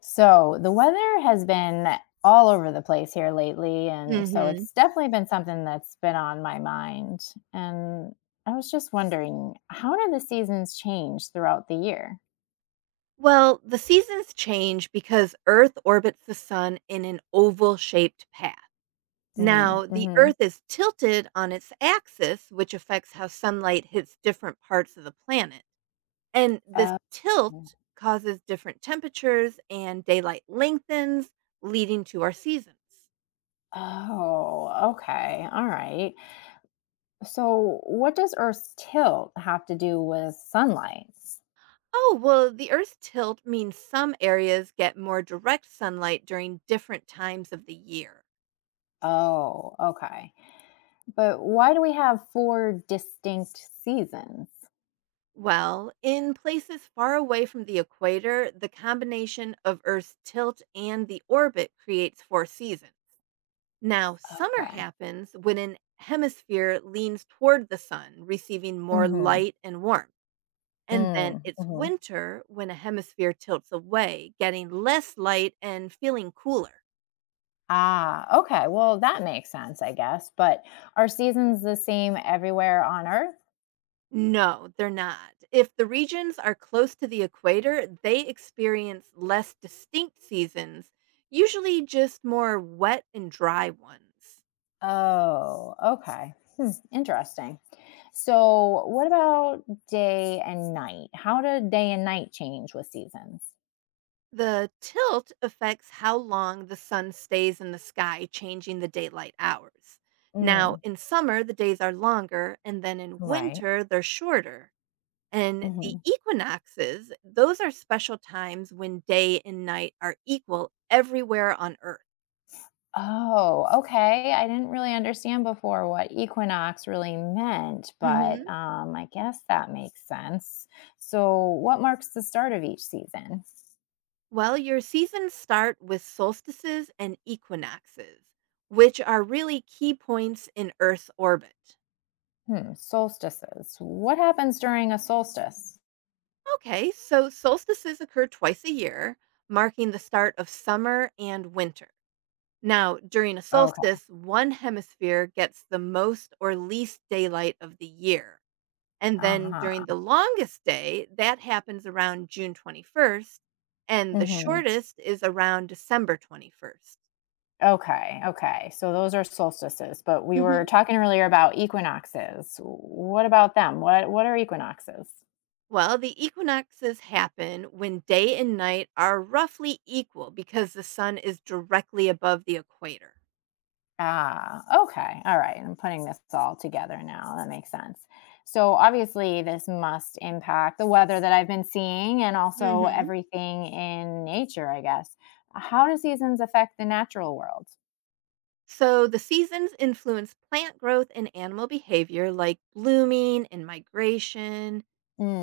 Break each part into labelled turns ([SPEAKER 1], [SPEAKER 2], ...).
[SPEAKER 1] So the weather has been all over the place here lately. And so
[SPEAKER 2] Mhm.
[SPEAKER 1] it's definitely been something that's been on my mind. And I was just wondering, how do the seasons change throughout the year?
[SPEAKER 2] Well, the seasons change because Earth orbits the sun in an oval shaped path. Now, the
[SPEAKER 1] Mm-hmm.
[SPEAKER 2] Earth is tilted on its axis, which affects how sunlight hits different parts of the planet. And this
[SPEAKER 1] Uh,
[SPEAKER 2] tilt causes different temperatures, and daylight lengthens, leading to our seasons.
[SPEAKER 1] Oh, okay. All right. So what does Earth's tilt have to do with sunlight?
[SPEAKER 2] Oh, well, the Earth's tilt means some areas get more direct sunlight during different times of the year.
[SPEAKER 1] Oh, okay. But why do we have four distinct seasons?
[SPEAKER 2] Well, in places far away from the equator, the combination of Earth's tilt and the orbit creates four seasons. Now, summer
[SPEAKER 1] Okay.
[SPEAKER 2] happens when an hemisphere leans toward the sun, receiving more
[SPEAKER 1] Mm-hmm.
[SPEAKER 2] light and warmth. And then it's
[SPEAKER 1] Mm-hmm.
[SPEAKER 2] winter when a hemisphere tilts away, getting less light and feeling cooler.
[SPEAKER 1] Ah, okay. Well, that makes sense, I guess. But are seasons the same everywhere on Earth?
[SPEAKER 2] No, they're not. If the regions are close to the equator, they experience less distinct seasons, usually just more wet and dry ones.
[SPEAKER 1] Oh, okay. Hmm, interesting. So, what about day and night? How do day and night change with seasons?
[SPEAKER 2] The tilt affects how long the sun stays in the sky, changing the daylight hours. Now,
[SPEAKER 1] Mm,
[SPEAKER 2] in summer, the days are longer, and then in
[SPEAKER 1] right.
[SPEAKER 2] winter, they're shorter. And the
[SPEAKER 1] Hmm.
[SPEAKER 2] equinoxes, those are special times when day and night are equal everywhere on Earth.
[SPEAKER 1] Oh, okay. I didn't really understand before what equinox really meant, but
[SPEAKER 2] Hmm.
[SPEAKER 1] I guess that makes sense. So, what marks the start of each season?
[SPEAKER 2] Well, your seasons start with solstices and equinoxes, which are really key points in Earth's orbit.
[SPEAKER 1] Hmm, solstices. What happens during a solstice?
[SPEAKER 2] Okay, so solstices occur twice a year, marking the start of summer and winter. Now, during a
[SPEAKER 1] Okay.
[SPEAKER 2] solstice, one hemisphere gets the most or least daylight of the year. And then
[SPEAKER 1] Uh-huh.
[SPEAKER 2] during the longest day, that happens around June 21st, and the
[SPEAKER 1] Hmm.
[SPEAKER 2] shortest is around December 21st.
[SPEAKER 1] Okay. Okay. So those are solstices, but we were talking earlier about equinoxes. What about them? What are equinoxes?
[SPEAKER 2] Well, the equinoxes happen when day and night are roughly equal because the sun is directly above the equator.
[SPEAKER 1] Ah, okay. All right. I'm putting this all together now. That makes sense. So obviously this must impact the weather that I've been seeing and also
[SPEAKER 2] Hmm.
[SPEAKER 1] everything in nature, I guess. How do seasons affect the natural world?
[SPEAKER 2] So the seasons influence plant growth and animal behavior, like blooming and migration.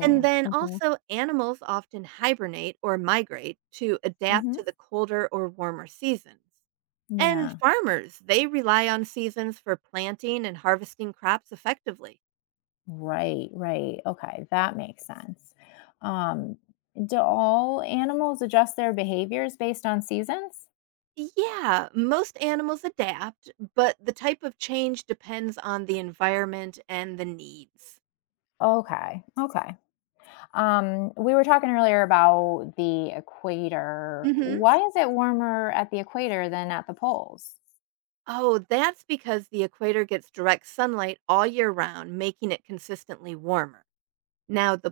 [SPEAKER 2] And then
[SPEAKER 1] Hmm.
[SPEAKER 2] also, animals often hibernate or migrate to adapt to
[SPEAKER 1] Hmm.
[SPEAKER 2] the colder or warmer seasons. And
[SPEAKER 1] Yeah.
[SPEAKER 2] farmers, they rely on seasons for planting and harvesting crops effectively.
[SPEAKER 1] Right, right. Okay, that makes sense. Um, do all animals adjust their behaviors based on seasons?
[SPEAKER 2] Yeah, most animals adapt, but the type of change depends on the environment and the needs.
[SPEAKER 1] Okay, okay. We were talking earlier about the equator.
[SPEAKER 2] Hmm.
[SPEAKER 1] Why is it warmer at the equator than at the poles?
[SPEAKER 2] Oh, that's because the equator gets direct sunlight all year round, making it consistently warmer. Now, the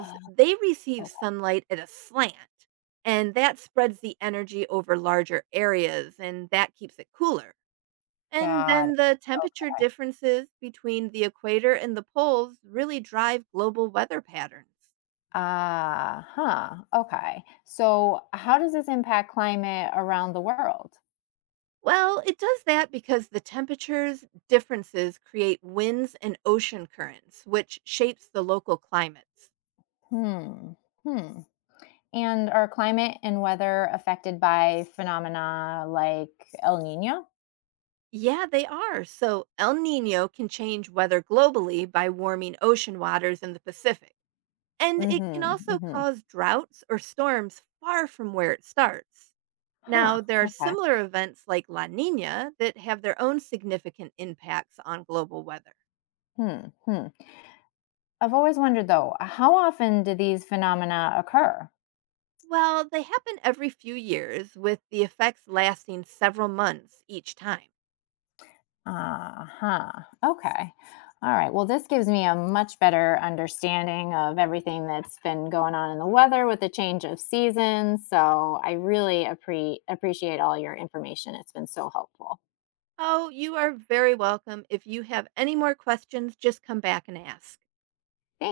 [SPEAKER 1] Oh,
[SPEAKER 2] they receive
[SPEAKER 1] okay.
[SPEAKER 2] sunlight at a slant, and that spreads the energy over larger areas, and that keeps it cooler. And
[SPEAKER 1] Got it.
[SPEAKER 2] then the temperature differences between the equator and the poles really drive global weather patterns.
[SPEAKER 1] Ah, huh. Okay. So, how does this impact climate around the world?
[SPEAKER 2] Well, it does that because the temperatures differences create winds and ocean currents, which shapes the local climates.
[SPEAKER 1] Hmm. Hmm. And are climate and weather affected by phenomena like El Nino?
[SPEAKER 2] Yeah, they are. So El Nino can change weather globally by warming ocean waters in the Pacific. And it can
[SPEAKER 1] Mm-hmm.
[SPEAKER 2] also
[SPEAKER 1] Mm-hmm.
[SPEAKER 2] cause droughts or storms far from where it starts.
[SPEAKER 1] Huh.
[SPEAKER 2] Now, there are
[SPEAKER 1] Okay.
[SPEAKER 2] similar events like La Nina that have their own significant impacts on global weather.
[SPEAKER 1] Hmm. Hmm. I've always wondered though, how often do these phenomena occur?
[SPEAKER 2] Well, they happen every few years, with the effects lasting several months each time.
[SPEAKER 1] Uh-huh. Okay. All right. Well, this gives me a much better understanding of everything that's been going on in the weather with the change of seasons. So I really appreciate all your information. It's been so helpful.
[SPEAKER 2] Oh, you are very welcome. If you have any more questions, just come back and ask.
[SPEAKER 1] Thanks.